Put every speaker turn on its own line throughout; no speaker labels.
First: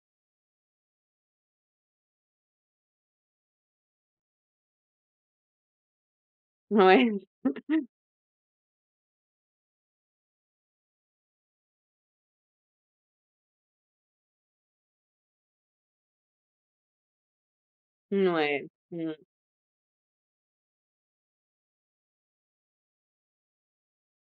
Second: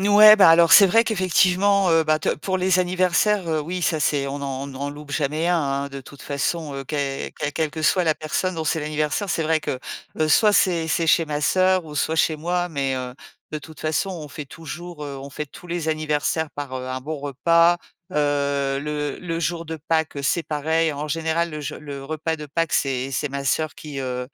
Mouais, bah alors c'est vrai qu'effectivement, heu bah, te pour les anniversaires, heu, oui, ça, c'est on n'en on n'en loupe jamais un, hein. De toute façon, heu,
Mouais.
que quelle quelle que soit la personne dont c'est l'anniversaire, c'est vrai que, heu, soit c'est c'est chez ma sœur ou soit chez moi. Mais, heu, de toute façon, on fait toujours heu, on fête tous les anniversaires par, heu, un bon repas.
Mouais.
Heu,
Mmh.
le le jour de Pâques, heu, c'est pareil. En général, le je le repas de Pâques, c'est c'est ma sœur qui, heu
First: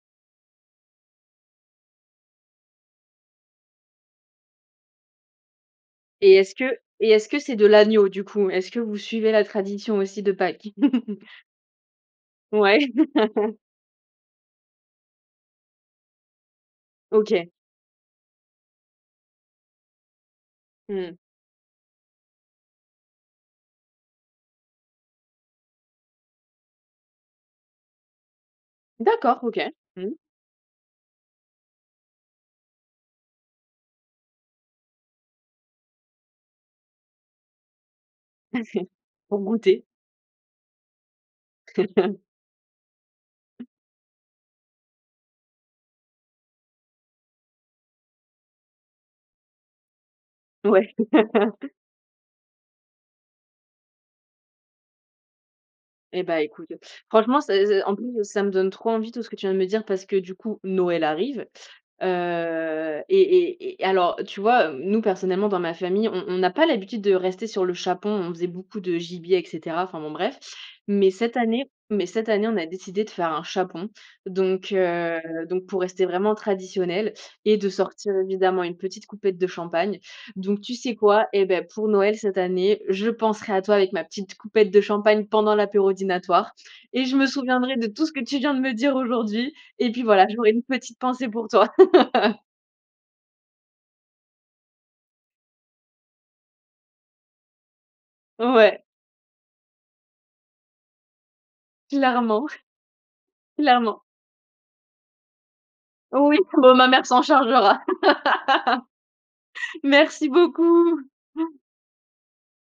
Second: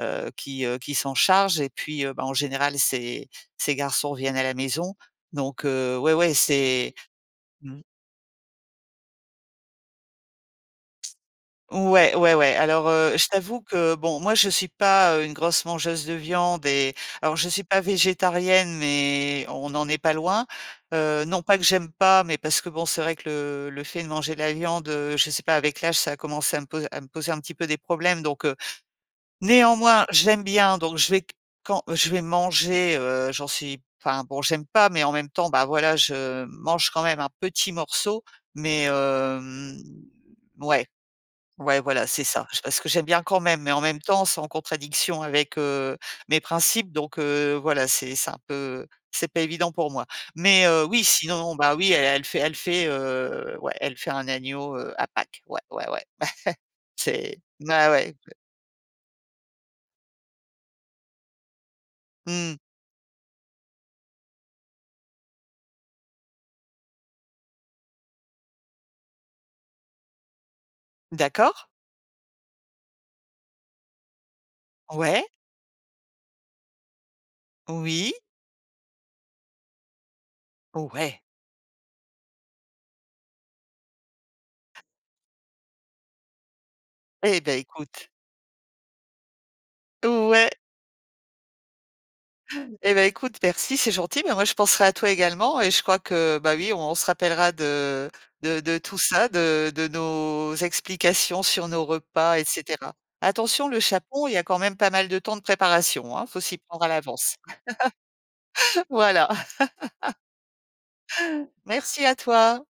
heu, qui, heu, qui s'en charge. Et puis, heu, bah, en général, ses ses garçons viennent à la maison. Donc, heu, ouais, ouais,
Et est-ce que
c'est mmh
et est-ce que c'est de l'agneau, du coup? Est-ce que vous suivez la tradition aussi de Pâques?
Ouais, ouais, ouais. Alors,
Ouais.
heu, je t'avoue que bon, moi, je suis pas, heu, une grosse mangeuse de viande et alors je
OK.
suis pas végétarienne, mais, on en est pas loin.
Mmh.
Heu, non pas que j'aime pas, mais parce que bon, c'est vrai que le le fait de manger la viande, heu, je sais pas, avec l'âge, ça a commencé à me pos à me poser un petit peu des problèmes. Donc, heu,
D'accord, OK.
néanmoins,
Mmh.
j'aime bien, donc je vais q quand je vais manger heu, j'en suis enfin bon, j'aime pas, mais en même temps, bah voilà, je mange quand même un petit morceau. Mais,
Pour
hem,
goûter.
mouais, ouais, voilà, c'est ça. J parce que j'aime bien quand même, mais en même temps, c’est en contradiction avec, heu, mes principes. Donc, heu, voilà, c'est c'est un peu c'est pas évident pour moi. Mais, heu,
Ouais.
oui, sinon bah oui, elle elle fait elle fait heu ouais, elle fait un agneau, heu, à Pâques. Ouais, ouais, ouais.
Eh, bah, écoute, heu,
C'est
franchement, ça ça
bah,
en plus,
ouais.
ça me donne trop envie, tout ce que tu viens de me dire, parce que du coup, Noël arrive.
Mmh.
Heu, et et et alors, tu vois, heu, nous personnellement dans ma famille, on on n'a pas l'habitude de rester sur le chapon. On faisait beaucoup de gibier et cetera. Enfin, bon, bref. Mais cette
D'accord.
année mais cette année on a décidé de faire un chapon. Donc, heu,
Ouais.
donc pour rester vraiment traditionnel, et de
Oui.
sortir évidemment une petite coupette de champagne. Donc, tu
Oh!
sais
Ouais!
quoi, eh beh, pour Noël cette année, je penserai à toi avec ma petite coupette de champagne pendant l'apéro dînatoire, et je me
Eh beh,
souviendrai de tout
écoute.
ce que tu viens de me dire aujourd'hui, et puis voilà,
Ouais!
j'aurais une petite pensée pour toi.
Eh beh, écoute, merci, c'est gentil. Mais moi, je penserai à toi également et je crois que bah oui, on se rappellera de de de
Ouais.
tout ça. De de nos explications sur nos repas, et
Clairement,
cetera. Attention, le
clairement.
chapon, il y a quand même pas mal de temps de préparation, hein,
Oui,
faut s'y
bon,
prendre à
ma mère s'en
l'avance.
chargera.
Voilà.
Merci beaucoup!
Merci à toi.